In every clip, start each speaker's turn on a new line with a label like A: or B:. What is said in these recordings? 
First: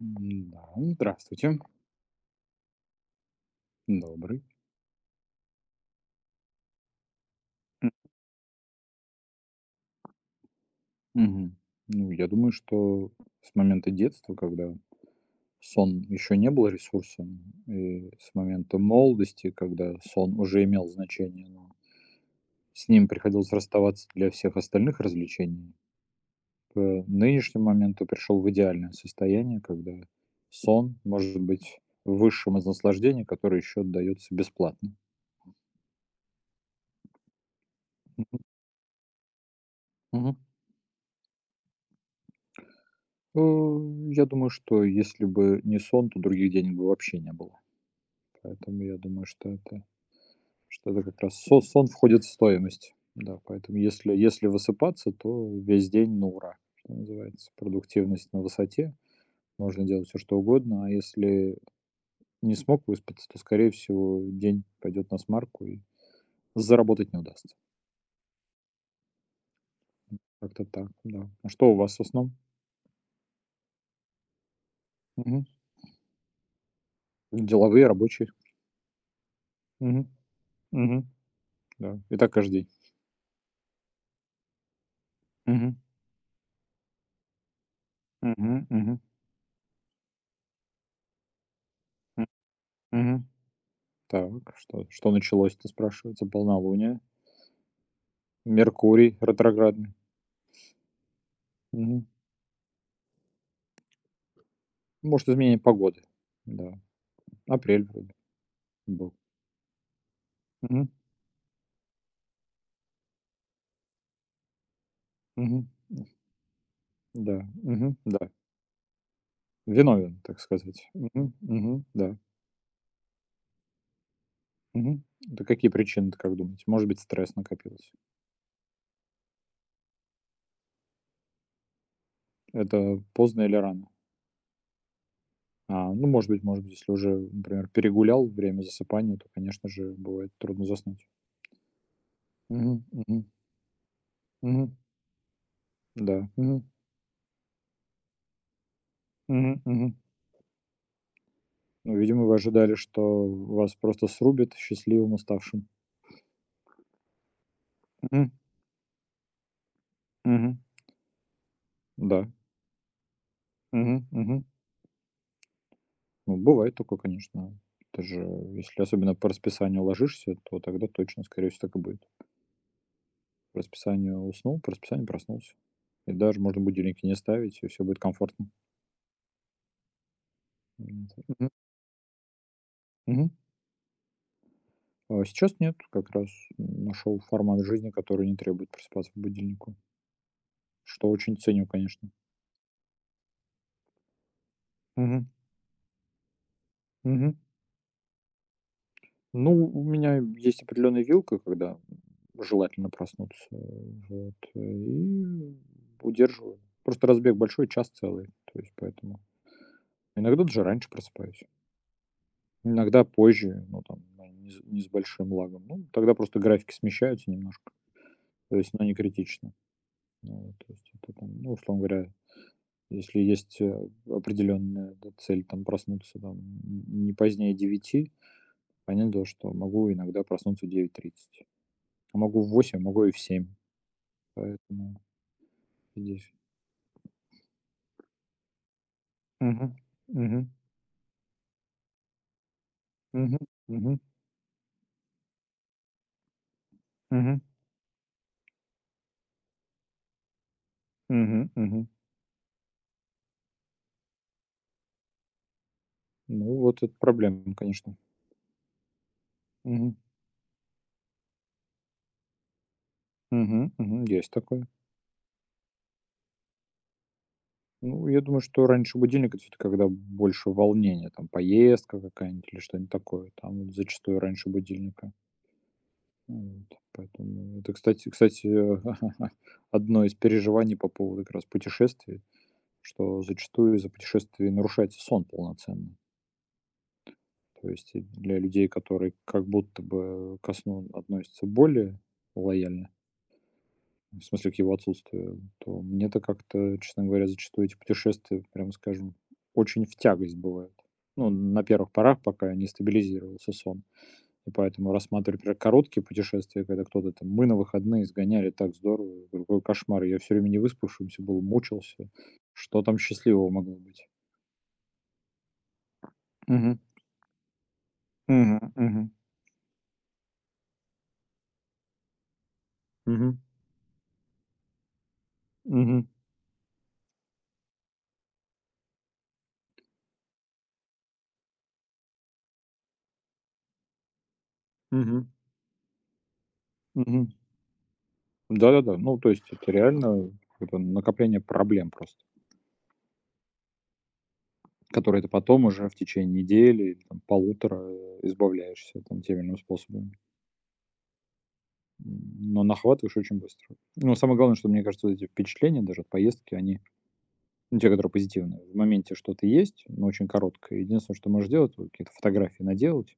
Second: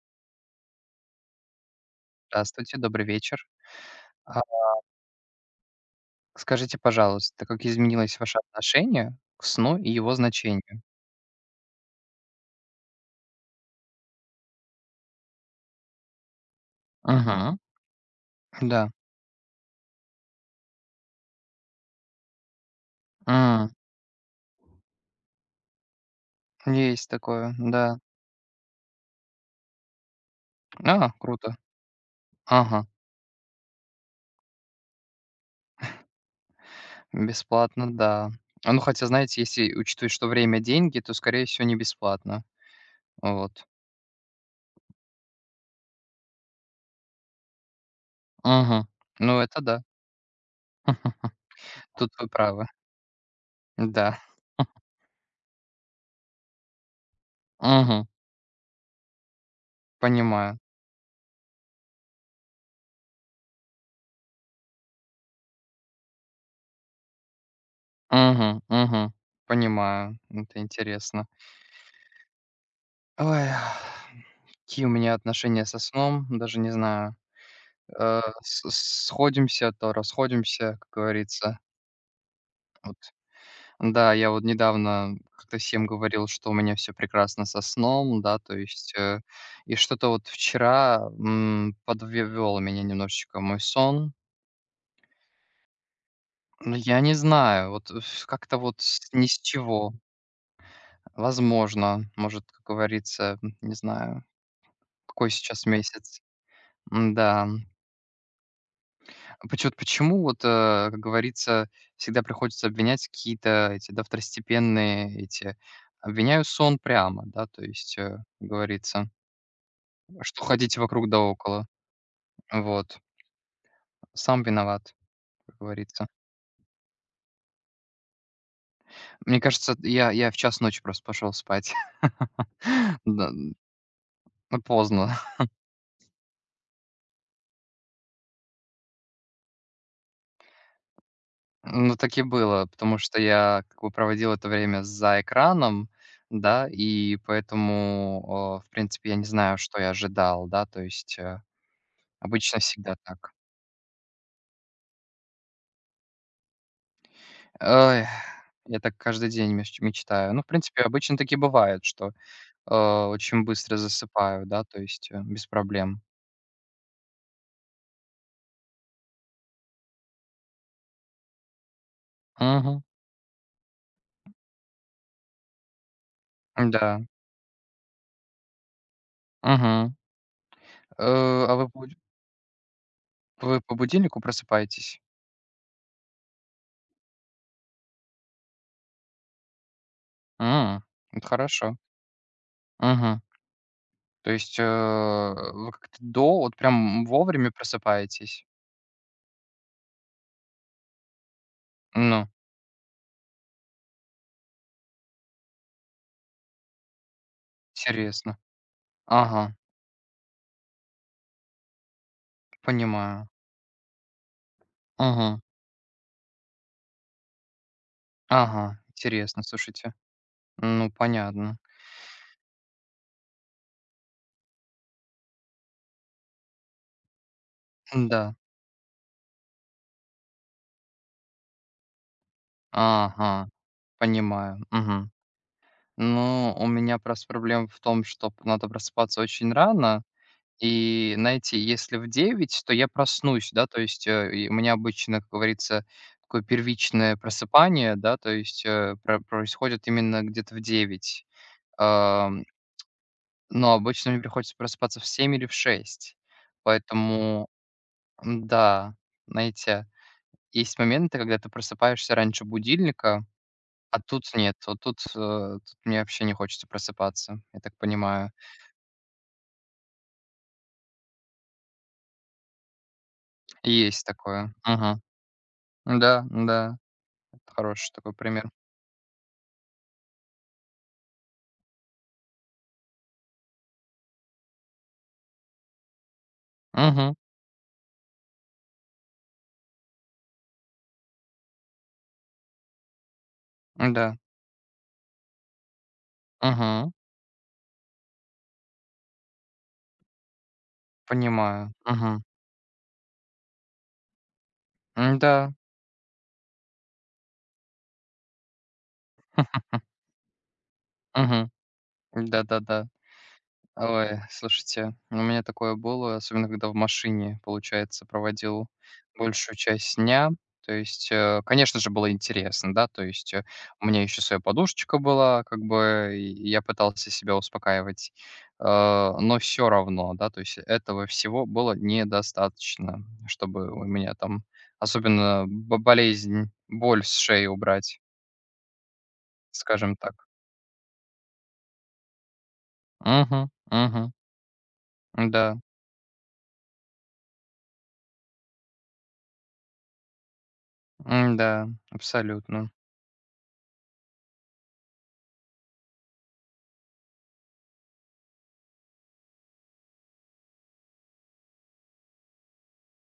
A: М-да, здравствуйте.
B: Здравствуйте, добрый вечер. А,
A: Добрый.
B: скажите, пожалуйста, как изменилось ваше отношение к сну и его значению?
A: Мгм. Ну, я думаю, что с момента детства, когда сон еще не был ресурсом,
B: Мгм.
A: и с момента
B: Да.
A: молодости, когда сон уже имел значение, но с ним приходилось
B: М,
A: расставаться для всех остальных развлечений, к
B: Есть такое,
A: нынешнему
B: да.
A: моменту пришел в идеальное состояние, когда сон
B: А,
A: может
B: круто.
A: быть высшим из
B: Ага.
A: наслаждений, которое еще отдается бесплатно.
B: Бесплатно, да.
A: Мгм.
B: А, ну, хотя, знаете, если учитывать, что
A: Мгм.
B: время — деньги, то, скорее всего, не бесплатно.
A: Э,
B: Вот.
A: я думаю, что если бы не сон, то других денег бы вообще не было. Поэтому
B: Мгм.
A: я думаю,
B: Ну, это да.
A: что это как раз со сон
B: Тут
A: входит
B: вы
A: в
B: правы.
A: стоимость. Да, поэтому если
B: Да.
A: если высыпаться, то весь день на ура, что называется.
B: Мгм.
A: Продуктивность на высоте, можно делать все что
B: Понимаю.
A: угодно, а если не смог выспаться, то, скорее всего, день пойдет на смарку и заработать не удастся.
B: Мгм, мгм. Понимаю. Это
A: Как-то так,
B: интересно.
A: да. А что у вас со сном?
B: Ой, какие у меня
A: Мгм.
B: отношения со сном, даже не знаю.
A: Деловые,
B: Э,
A: рабочие?
B: с с- сходимся, то
A: Мгм.
B: расходимся, как
A: Мгм.
B: говорится.
A: Да. И так каждый день.
B: Вот. Да, я вот недавно как-то
A: Мгм.
B: всем говорил, что у меня все прекрасно со сном, да, то
A: Мгм.
B: есть,
A: Мгм.
B: и что-то вот вчера,
A: М,
B: подвел меня
A: мгм.
B: немножечко мой сон.
A: Так, что началось-то, спрашивается?
B: Ну,
A: Полнолуние,
B: я не знаю, вот э, ф как-то вот с
A: Меркурий
B: ни с
A: ретроградный.
B: чего.
A: Мгм.
B: Возможно, может, как говорится, не знаю, какой
A: Может, изменение
B: сейчас
A: погоды.
B: месяц.
A: Да.
B: Да.
A: Апрель вроде был.
B: Почет почему вот,
A: Мгм,
B: как говорится, всегда приходится обвинять какие-то эти, да, второстепенные эти
A: мгм.
B: обвиняю сон прямо,
A: Да,
B: да, то
A: мгм,
B: есть,
A: да.
B: как говорится,
A: Виновен, так
B: что ходить
A: сказать.
B: вокруг да
A: Мгм,
B: около.
A: мгм, да.
B: Вот. Сам виноват,
A: Мгм. Да
B: как
A: какие
B: говорится.
A: причины-то, как думаете? Может быть, стресс накопился?
B: Мне кажется, я в час ночи просто пошел спать.
A: Это
B: Да,
A: поздно или рано?
B: ну, поздно.
A: А, ну, может быть, если уже, например, перегулял время засыпания, то, конечно же, бывает трудно заснуть.
B: Ну, так и было,
A: Мгм,
B: потому что
A: мгм,
B: я как бы проводил это
A: мгм.
B: время за экраном,
A: Да. Мгм,
B: да, и поэтому, в принципе, я не знаю,
A: мгм,
B: что я
A: мгм.
B: ожидал, да, то есть,
A: Ну, видимо, вы
B: Обычно
A: ожидали,
B: всегда
A: что
B: так.
A: вас просто срубит счастливым уставшим.
B: Ой,
A: Мгм.
B: я так каждый день мечтаю. Ну, в
A: Мгм.
B: принципе, обычно таки бывает, что,
A: Да.
B: очень быстро
A: Мгм. Мгм.
B: засыпаю, да, то есть, без проблем.
A: Ну, бывает такое, конечно. Это же, если особенно по расписанию ложишься, то тогда точно, скорее всего, так и будет.
B: Угу.
A: По расписанию уснул, по расписанию проснулся. И даже можно
B: Да.
A: будильники не ставить, и все будет комфортно.
B: Угу.
A: Вот. Мгм.
B: А
A: Мгм.
B: вы по будильнику просыпаетесь?
A: А сейчас нет, как раз нашел формат жизни, который не требует просыпаться по будильнику,
B: М,
A: что
B: это
A: очень ценю,
B: хорошо.
A: конечно.
B: Угу. То есть,
A: Мгм.
B: вы как-то до вот прям
A: Мгм.
B: вовремя просыпаетесь?
A: Ну, у меня есть определенная вилка, когда
B: Ну,
A: желательно проснуться. Вот. И удерживаю. Просто разбег большой, час целый.
B: интересно.
A: То есть поэтому.
B: Ага,
A: Иногда даже раньше просыпаюсь. Иногда
B: понимаю.
A: позже, ну там, ну, не с большим
B: Угу.
A: лагом. Ну, тогда просто графики смещаются немножко. То есть,
B: Ага,
A: но не
B: интересно,
A: критично.
B: слушайте.
A: Ну, вот, то есть
B: Ну,
A: это там, ну,
B: понятно.
A: условно говоря, если есть определенная да, цель там проснуться там не позднее девяти,
B: Да.
A: понятно, что могу иногда проснуться в девять тридцать. Могу в восемь, могу и в семь.
B: Ага, понимаю.
A: Поэтому
B: Мгм.
A: здесь.
B: Ну, у меня просто проблема в том, что надо просыпаться очень
A: Мгм.
B: рано.
A: Мгм.
B: И, знаете, если в 9, то я
A: Мгм.
B: проснусь, да, то
A: Мгм.
B: есть, и у меня обычно, как говорится, такое первичное
A: Мгм.
B: просыпание, да, то есть, происходит именно где-то в 9.
A: Мгм. Мгм.
B: Ам, но обычно мне приходится просыпаться в 7 или в 6.
A: Ну, вот это
B: Поэтому,
A: проблема, конечно.
B: м-да, знаете,
A: Мгм.
B: есть моменты, когда ты просыпаешься раньше будильника.
A: Мгм.
B: А
A: Мгм.
B: тут
A: Есть
B: нет,
A: такое.
B: вот тут, тут мне вообще не хочется просыпаться, я так
A: Ну, я
B: понимаю.
A: думаю, что раньше будильник- это всё-таки когда больше волнения, там поездка какая-нибудь или что-нибудь такое. Там вот
B: Есть
A: зачастую раньше
B: такое. Мгм.
A: будильника.
B: Да,
A: Вот.
B: да, это
A: Поэтому это,
B: хороший
A: кстати
B: такой
A: кстати,
B: пример.
A: одно из переживаний по поводу как раз путешествий, что зачастую из-за путешествий нарушается сон полноценно.
B: Мгм.
A: То есть и для людей, которые как будто бы ко сну относятся более лояльно,
B: Да.
A: в смысле к его отсутствию, то мне-то как-то,
B: Мгм.
A: честно говоря, зачастую эти путешествия, прямо скажем, очень в тягость бывают. Ну, на
B: Понимаю.
A: первых порах,
B: Мгм.
A: пока не стабилизировался сон. И поэтому рассматривать,
B: Да.
A: например, короткие путешествия, когда кто-то там: «Мы на выходные сгоняли, так здорово». Я говорю: «Какой кошмар, я все время не выспавшимся был,
B: Мгм.
A: мучился. Что
B: Да-да-да.
A: там счастливого могло быть?»
B: Ой, слушайте, у меня такое было, особенно когда в
A: Мгм.
B: машине, получается, проводил
A: Мгм. Мгм.
B: большую часть дня. То есть, конечно же, было интересно, да, то есть
A: Мгм.
B: у меня еще своя подушечка была, как
A: Мгм.
B: бы, и я пытался себя успокаивать, но все равно, да, то есть этого всего было недостаточно, чтобы у меня там,
A: Мгм.
B: особенно боль с
A: Мгм.
B: шеи убрать,
A: Да-да-да. Ну, то есть это
B: скажем так.
A: реально это накопление проблем просто,
B: Угу, угу,
A: которые ты
B: да,
A: потом уже в течение недели или там полутора избавляешься там теми или иным способом.
B: да,
A: Но
B: абсолютно.
A: нахватываешь очень быстро. Но самое главное, что мне кажется, вот эти впечатления даже от поездки, они, ну, те, которые позитивные, в моменте что-то есть, но очень короткое. Единственное, что можешь делать, вот какие-то фотографии наделать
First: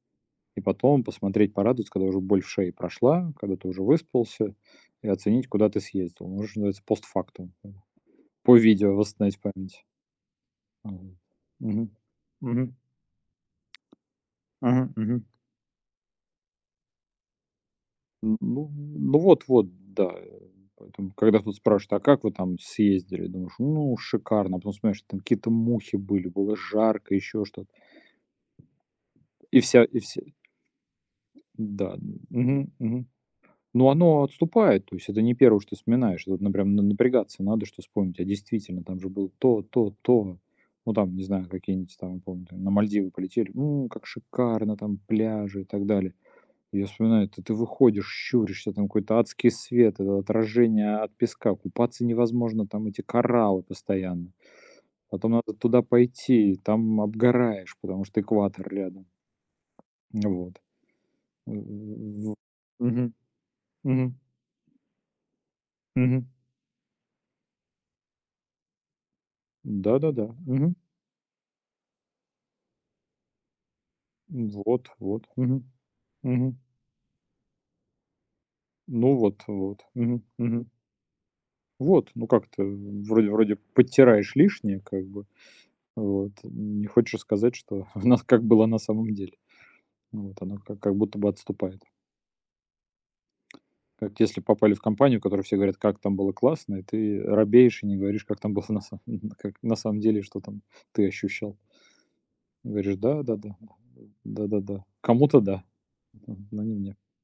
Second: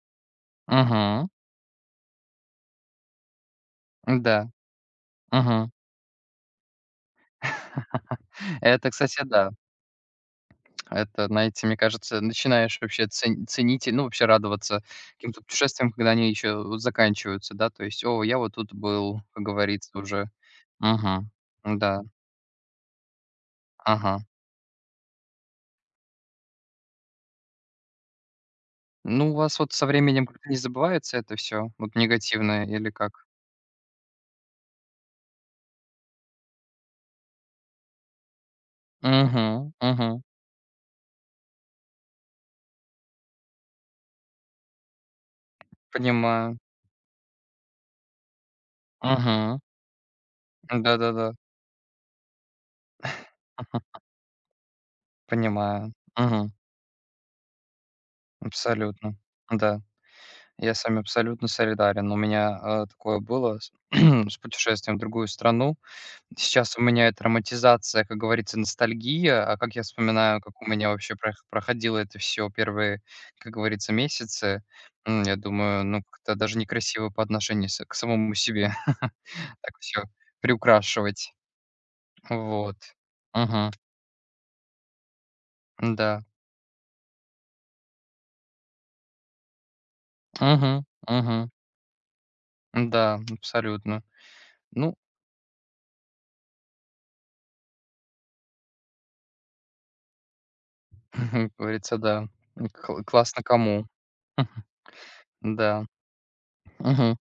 A: и потом
B: Мгм.
A: посмотреть, порадоваться, когда уже боль в шее прошла, когда ты уже
B: Да.
A: выспался, и оценить, куда
B: Мгм.
A: ты съездил. Можешь, называется, постфактум, по
B: Это,
A: видео
B: кстати,
A: восстановить
B: да.
A: память. Мгм.
B: Это, знаете, мне
A: Мгм.
B: кажется,
A: Мгм.
B: начинаешь вообще ценить и, ну, вообще радоваться
A: Ага, мгм.
B: каким-то путешествиям, когда они еще вот заканчиваются, да. То есть: «О,
A: Н
B: я вот
A: ну
B: тут
A: ну
B: был», как
A: вот-вот,
B: говорится,
A: да.
B: уже.
A: Поэтому,
B: Угу.
A: когда тут то спрашивает: «А
B: Да.
A: как вы там съездили?» Думаешь: «Ну,
B: Ага.
A: шикарно». А потом смотришь, там какие-то мухи были, было жарко, еще что-то.
B: Ну, у вас
A: И
B: вот
A: вся
B: со
A: и все
B: временем как-то не забывается это все
A: да.
B: вот негативное,
A: Мгм,
B: или
A: мгм.
B: как?
A: Но оно отступает, то есть это не первое что вспоминаешь. Тут на прям на напрягаться надо, что вспомнить. А действительно, там же было то,
B: Угу,
A: то,
B: угу.
A: то. Ну, там, не знаю, какие-нибудь там, помню, там на Мальдивы полетели. Как шикарно, там пляжи и так далее.
B: Понимаю.
A: Я вспоминаю, это ты выходишь, щуришься, там какой-то адский
B: Угу.
A: свет, это отражение от
B: Да-да-да.
A: песка. Купаться невозможно, там эти кораллы
B: Мгм.
A: постоянно. Потом надо туда
B: Понимаю. Угу.
A: пойти, и там обгораешь, потому что экватор рядом.
B: Абсолютно. Да.
A: Вот.
B: Я с вами абсолютно солидарен. У
A: В
B: меня,
A: Мгм.
B: такое было с
A: Мгм.
B: с путешествием в другую страну.
A: Мгм.
B: Сейчас у меня это романтизация, как говорится, ностальгия. А как я
A: Да-да-да.
B: вспоминаю, как у
A: Мгм.
B: меня вообще проходило это все первые, как говорится, месяцы,
A: Вот, вот.
B: я
A: Мгм.
B: думаю, ну, как-то даже
A: Мгм.
B: некрасиво по отношению с к самому себе
A: Ну вот,
B: так
A: вот.
B: все
A: Мгм. Мгм.
B: приукрашивать.
A: Вот, ну как-то
B: Вот.
A: вроде
B: Угу.
A: подтираешь лишнее, как бы.
B: Да.
A: Вот. Не хочешь сказать, что у нас как было на самом деле. Вот оно как
B: Угу.
A: как будто бы
B: Угу.
A: отступает.
B: Да, абсолютно.
A: Как если попали в
B: Ну,
A: компанию, в которой все говорят, как там было классно, и ты робеешь и не говоришь, как там было на самом как на самом деле, что там ты
B: как
A: ощущал.
B: говорится, да.
A: Говоришь:
B: Кл классно
A: «Да-да-да,
B: кому.
A: да-да-да, кому-то да,
B: Да.
A: но не мне».
B: Мгм.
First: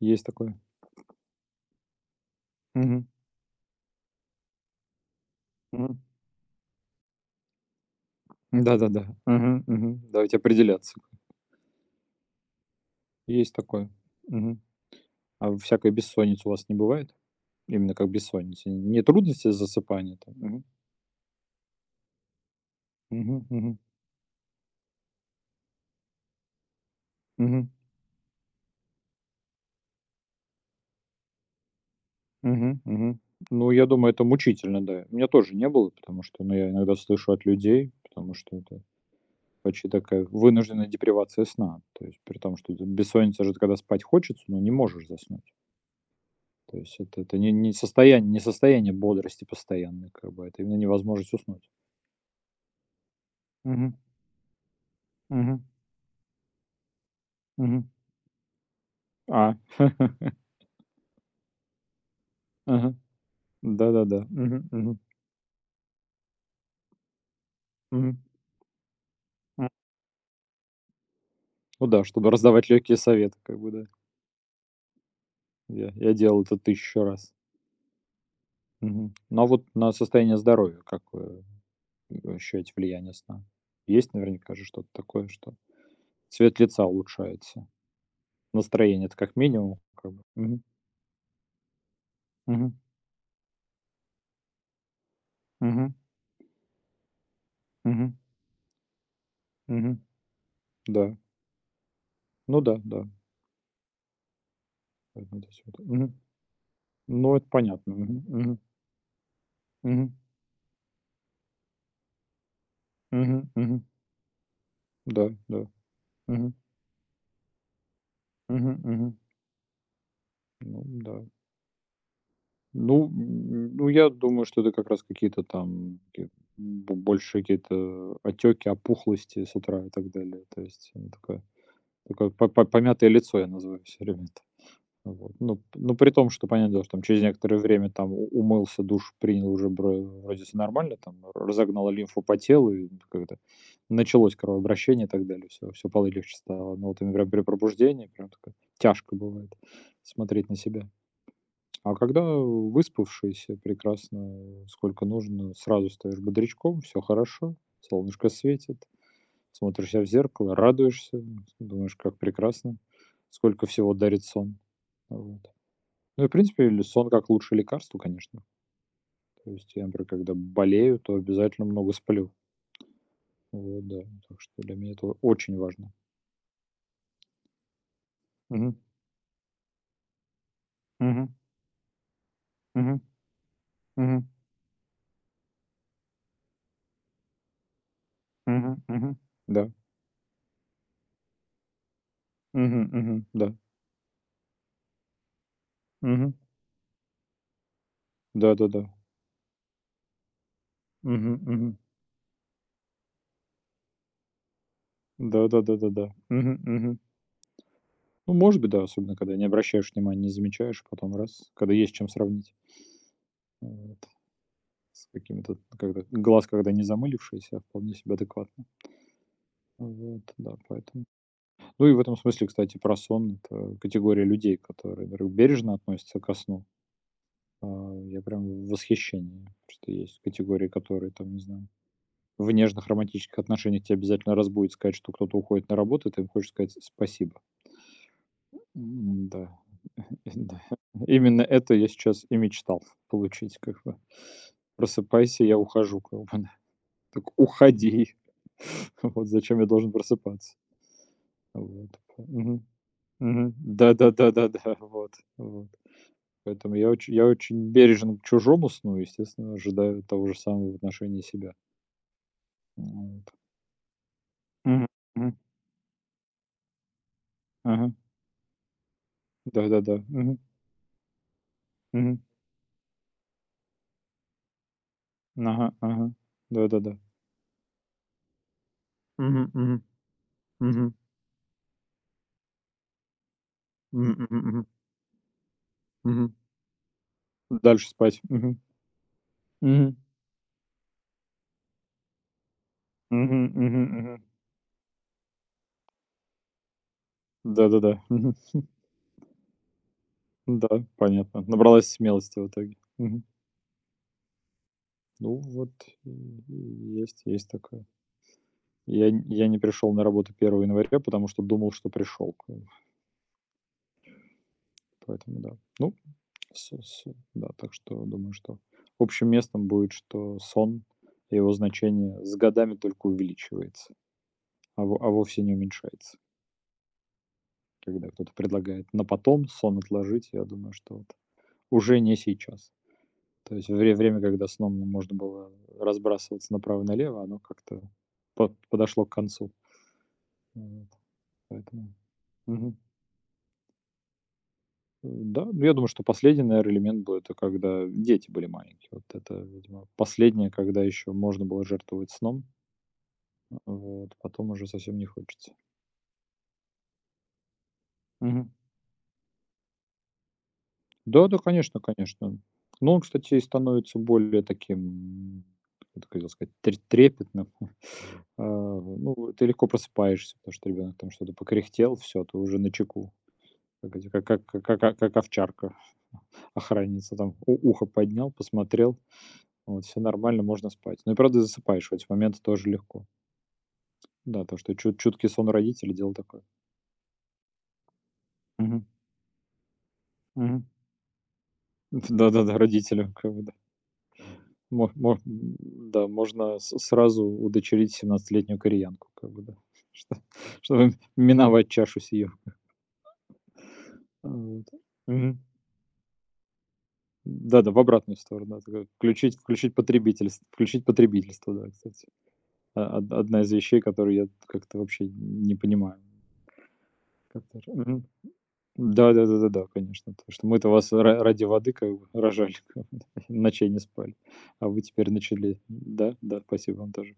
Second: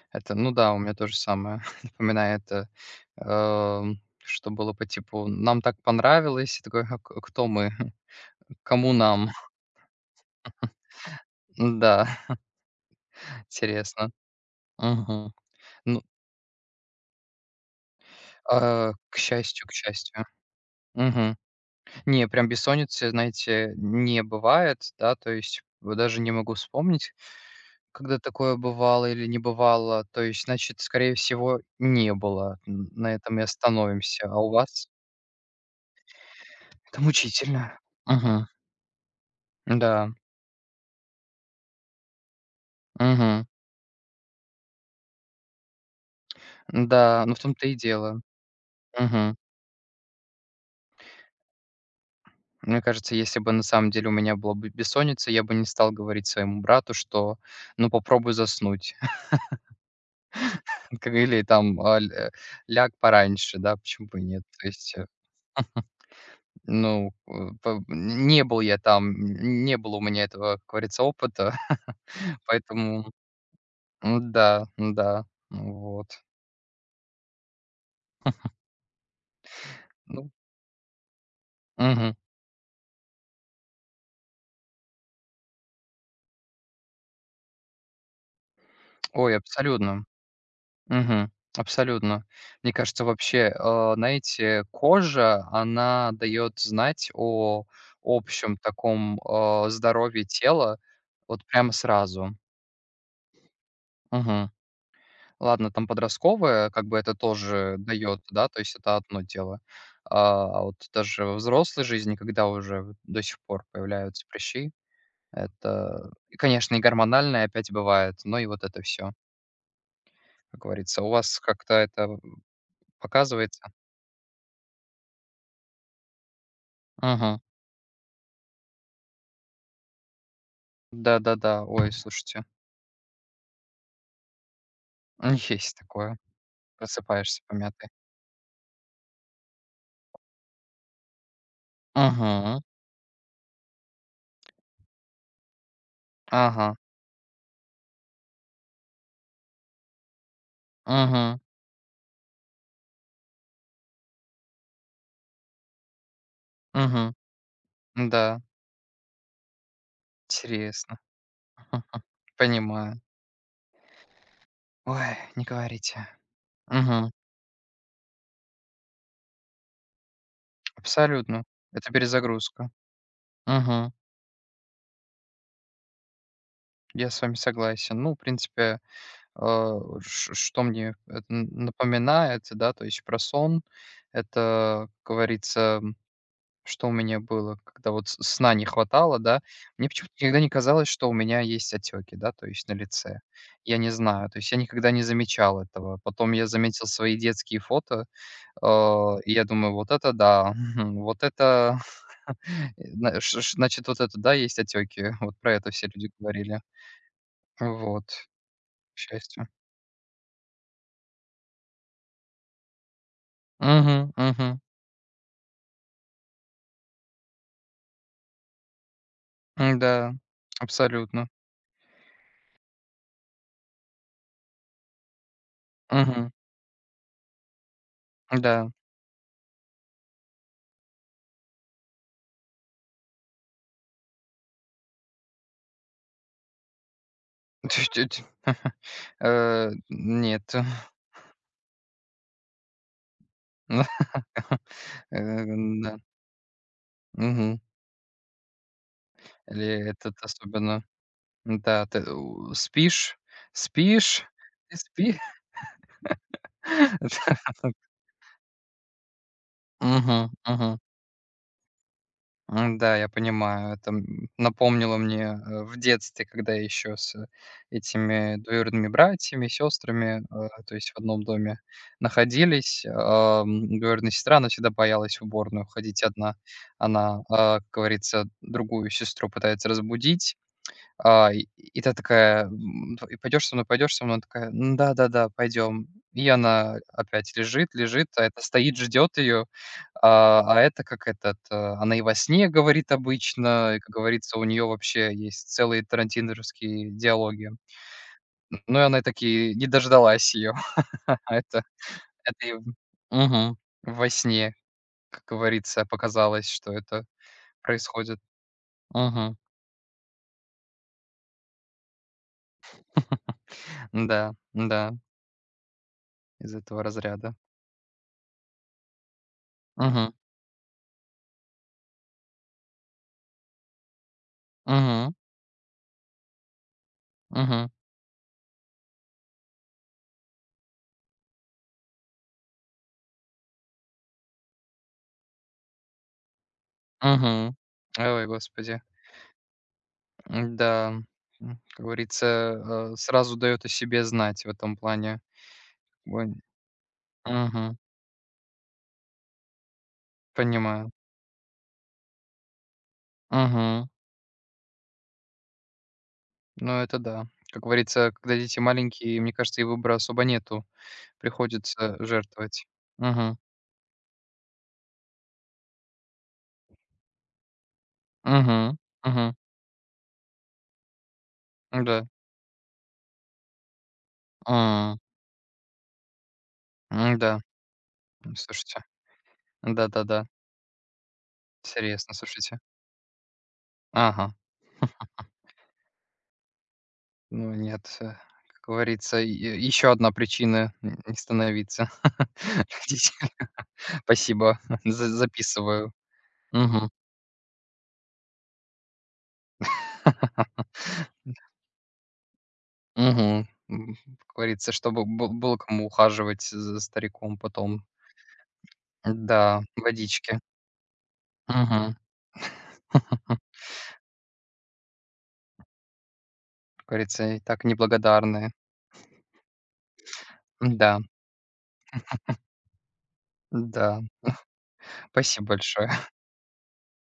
A: Есть
B: Это, ну
A: такое.
B: да, у меня то же самое. Напоминает,
A: Мгм,
B: что было по типу: «Нам так
A: мгм.
B: понравилось». И такой: «А к кто мы? Кому
A: Да-да-да.
B: нам?»
A: Мгм, мгм. Давайте определяться.
B: Да,
A: Есть такое.
B: интересно.
A: Мгм.
B: Мгм.
A: А всякой
B: Ну,
A: бессонницы у вас не бывает? Именно как бессонница.
B: а,
A: Не
B: к
A: трудности с
B: счастью, к
A: засыпанием
B: счастью.
A: там? Мгм,
B: Мгм. Не, прям бессонницы,
A: мгм,
B: знаете,
A: мгм,
B: не бывает, да, то есть вот даже не могу вспомнить,
A: мгм.
B: когда такое бывало или не бывало. То есть, значит, скорее всего, не было.
A: Мгм,
B: Н на
A: мгм.
B: этом и
A: Ну, я думаю, это
B: остановимся. А у
A: мучительно,
B: вас?
A: да. У меня тоже не было, потому что, ну, я иногда
B: Это
A: слышу от
B: мучительно.
A: людей, потому
B: Угу.
A: что это почти
B: Да.
A: такая вынужденная депривация сна. То есть при том, что бессонница
B: Мгм.
A: же, это когда спать хочется, но не можешь заснуть. То есть это,
B: Да, ну
A: это
B: в
A: не,
B: том-то
A: не,
B: и дело.
A: состояние, не состояние
B: Мгм.
A: бодрости постоянной, как бы, а это именно невозможность уснуть.
B: Мне кажется, если бы на самом
A: Мгм,
B: деле у меня была бы бессонница, я бы
A: мгм,
B: не стал говорить своему брату, что ну
A: мгм.
B: попробуй заснуть.
A: А,
B: Как или там ляг
A: ага.
B: пораньше, да, почему бы и
A: Да-да-да.
B: нет.
A: Мгм,
B: То есть,
A: мгм,
B: ну,
A: мгм.
B: не был я там,
A: М.
B: не было у меня этого, как говорится, опыта,
A: Ну да, чтобы раздавать легкие
B: поэтому
A: советы, как бы, да.
B: да, да,
A: Я,
B: вот.
A: я делал это тысячу раз. Мгм. Но вот на
B: Ну,
A: состояние здоровья как вы
B: мгм.
A: ощущаете влияние сна? Есть наверняка же что-то такое, что цвет лица улучшается, настроение это как
B: Ой,
A: минимум,
B: абсолютно.
A: как бы. Мгм.
B: Мгм. Абсолютно.
A: Мгм.
B: Мне кажется, вообще, знаете, кожа,
A: Мгм.
B: она дает знать о
A: Мгм.
B: общем таком,
A: Мгм.
B: здоровье тела
A: Да.
B: вот прямо сразу.
A: Ну да, да.
B: Мгм.
A: Поэтому здесь
B: Ладно,
A: вот.
B: там
A: Мгм.
B: подростковое, как бы это
A: Ну, это
B: тоже
A: понятно.
B: дает,
A: Мгм.
B: да,
A: Мгм.
B: то есть это одно дело.
A: Мгм.
B: А вот даже во взрослой жизни, когда уже вот до сих
A: Мгм.
B: пор
A: Мгм.
B: появляются прыщи,
A: Да, да.
B: это, и,
A: Мгм.
B: конечно, и гормональное опять бывает, но и вот
A: Мгм.
B: это все
A: Мгм.
B: как
A: Ну
B: говорится. У
A: да.
B: вас как-то это
A: Ну,
B: показывается?
A: ну, я думаю, что это как раз какие-то там больше
B: Мгм.
A: какие-то отеки, опухлости с утра и так далее. То есть такое,
B: Да-да-да. Ой,
A: такое
B: слушайте,
A: по- по- помятое лицо я называю все время. Это. Вот. Ну,
B: есть
A: ну, при
B: такое.
A: том, что, понятное дело, что там через
B: Просыпаешься
A: некоторое
B: помятый.
A: время там умылся, душ принял, уже вроде все нормально, там разогнала лимфу по
B: Мгм.
A: телу, и как-то началось кровообращение и так далее, все, все полегче
B: Ага.
A: стало. Но вот именно прям при пробуждении прям такое тяжко бывает смотреть на себя.
B: Мгм.
A: А когда выспавшийся прекрасно, сколько нужно, сразу стаешь бодрячком, все
B: Мгм.
A: хорошо, солнышко
B: Да,
A: светит, смотришься в зеркало,
B: интересно.
A: радуешься, думаешь, как прекрасно,
B: Понимаю.
A: сколько всего дарит сон.
B: Ой,
A: Вот.
B: не говорите.
A: Ну и, в принципе, ль сон
B: Мгм.
A: как лучшее лекарство, конечно. То есть я, например, когда болею, то
B: Абсолютно.
A: обязательно
B: Это
A: много сплю.
B: перезагрузка.
A: Вот,
B: Мгм.
A: да. Так что для меня это очень важно.
B: Я с вами согласен. Ну, в
A: Мгм.
B: принципе, э, ш что мне это
A: Мгм.
B: н напоминает, да, то
A: Мгм.
B: есть про сон,
A: Мгм.
B: это, как говорится. Что у меня было, когда вот с сна не
A: Мгм. Мгм.
B: хватало, да.
A: Да.
B: Мне почему-то никогда не казалось, что у меня есть отеки, да, то есть на
A: Мгм.
B: лице.
A: Мгм. Да.
B: Я не знаю, то есть я никогда не замечал этого.
A: Мгм.
B: Потом я заметил свои детские фото,
A: Да-да-да.
B: и я думаю: «Вот это да, вот
A: Мгм. Мгм.
B: это, зна ш ш значит, вот это да, есть отеки». Вот про это все люди
A: Да-да-да-да-да. Мгм,
B: говорили.
A: мгм.
B: Вот,
A: Ну, может быть, да,
B: к
A: особенно когда не
B: счастью.
A: обращаешь внимания, не замечаешь, а потом раз, когда есть чем сравнить. Вот.
B: Мгм, мгм.
A: С каким-то, когда не замылившийся, а вполне себе адекватно.
B: Да,
A: Вот, да, поэтому.
B: абсолютно.
A: Ну и в этом смысле, кстати, про сон- это категория людей, которые, во-первых, бережно относятся
B: Мгм,
A: ко сну. А, я прям в
B: да.
A: восхищении, что есть категории, которые там, не знаю, в нежных романтических отношениях тебе обязательно разбудит сказать, что кто-то уходит на работу, и ты им хочешь сказать спасибо.
B: Чуть-чуть.
A: Да.
B: Нет.
A: Да, именно это я сейчас и мечтал получить, как бы.
B: Э,
A: Просыпайся, я
B: да
A: ухожу, как бы, да. Так
B: Мгм.
A: уходи. Вот зачем я
B: Или
A: должен
B: этот
A: просыпаться?
B: особенно, да,
A: Вот.
B: ты
A: Мгм. Мгм.
B: спишь
A: Да-да-да-да-да.
B: и
A: Вот,
B: спи.
A: вот. Поэтому я очень я очень
B: Да.
A: бережен к чужому сну, естественно, ожидаю
B: Мгм,
A: того же самого в
B: мгм.
A: отношении себя.
B: М-да, я
A: Вот.
B: понимаю. Это,
A: Мгм.
B: напомнило мне,
A: Мгм.
B: в детстве, когда я еще с
A: Ага.
B: этими двоюродными братьями,
A: Да-да-да.
B: сестрами,
A: Мгм.
B: то есть в одном доме
A: Мгм.
B: находились. Двоюродная сестра, она всегда боялась в уборную
A: Ага,
B: ходить
A: ага.
B: одна.
A: Да-да-да.
B: Она, как говорится, другую сестру
A: Мгм.
B: пытается
A: Мгм.
B: разбудить.
A: Мгм.
B: И та такая, и пойдешь со мной, пойдешь со мной? Она
A: Мгм. Мгм.
B: такая:
A: Мгм.
B: «да-да-да, пойдем». И
A: Мгм.
B: она опять лежит,
A: Дальше
B: лежит,
A: спать.
B: а это
A: Мгм.
B: стоит, ждет ее.
A: Мгм.
B: А это как этот, она и во сне говорит
A: Мгм,
B: обычно, и,
A: мгм,
B: как
A: мгм.
B: говорится, у нее вообще есть целые тарантиновские диалоги.
A: Да-да-да. Мгм.
B: Ну и она таки не дождалась ее.
A: Да, понятно.
B: Это
A: Набралась смелости в
B: это и в
A: итоге. Мгм.
B: мгм. Во сне, как
A: Ну вот,
B: говорится,
A: м,
B: показалось, что это
A: есть такое.
B: происходит.
A: Я н
B: Мгм.
A: я не пришел на работу 1 января, потому что думал, что пришел.
B: Да, да,
A: Поэтому да. Ну,
B: из этого
A: с
B: разряда.
A: да, так что думаю, что общим местом будет,
B: Мгм.
A: что сон и его значение с годами только увеличивается, а во а
B: Мгм,
A: вовсе не уменьшается.
B: мгм,
A: Когда кто-то предлагает на потом сон отложить, я думаю, что вот уже не сейчас. То есть время, когда сном можно было разбрасываться направо и налево, оно
B: мгм.
A: как-то
B: Ой,
A: под
B: господи.
A: подошло к концу. Вот,
B: Да, как
A: поэтому мгм.
B: говорится, сразу дает о себе знать в этом плане.
A: Да, ну, я думаю, что
B: Вон.
A: последний, наверное, элемент был- это
B: Мгм,
A: когда дети были маленькие. Вот это, видимо, последнее, когда
B: понимаю.
A: еще можно было жертвовать сном.
B: Мгм.
A: Вот, потом уже совсем не хочется.
B: Ну, это да. Как говорится, когда
A: Мгм.
B: дети маленькие, мне кажется, и выбора особо нету.
A: Да-да, конечно
B: Приходится
A: конечно.
B: жертвовать.
A: Но он, кстати,
B: Мгм,
A: и становится более таким, как это хотел сказать, трепетным. А,
B: мгм,
A: ну,
B: мгм.
A: ты легко просыпаешься, потому что ребенок там что-то покряхтел,
B: Да.
A: все, ты уже на чеку. Как эти
B: М,
A: как овчарка, охранница там
B: м-да.
A: у ухо поднял,
B: Слушайте,
A: посмотрел, вот, всё
B: да-да-да.
A: нормально, можно спать. Ну и правда засыпаешь в эти
B: Серьезно,
A: моменты
B: слушайте.
A: тоже легко.
B: Ага.
A: Да, то, что чуткий сон родителей- дело такое.
B: Ну нет, как
A: Мгм,
B: говорится, еще одна
A: мгм.
B: причина н не становиться
A: Да-да-да, родителям
B: родителем.
A: как бы, да.
B: Спасибо,
A: Мо
B: за
A: мо
B: записываю.
A: Да, можно с
B: Мгм.
A: сразу удочерить семнадцатилетнюю кореянку, как бы, да, что чтобы миновать чашу сию.
B: Мгм. М,
A: А,
B: как
A: вот.
B: говорится, чтобы бы
A: Мгм.
B: было кому ухаживать за стариком
A: Да-да, в
B: потом.
A: обратную сторону, это как включить
B: Да,
A: включить
B: водички.
A: потребительс включить потребительство, да,
B: Мгм.
A: кстати. А од одна из вещей, которую я как-то вообще не понимаю.
B: Как говорится, и так
A: Которая мгм.
B: неблагодарные.
A: Да-да-да-да-да, конечно, потому что мы-то вас
B: Да,
A: ра ради воды как бы рожали, как бы, ночей не
B: да.
A: спали, а вы теперь
B: Спасибо
A: начали.
B: большое.
A: Да, да, спасибо вам тоже.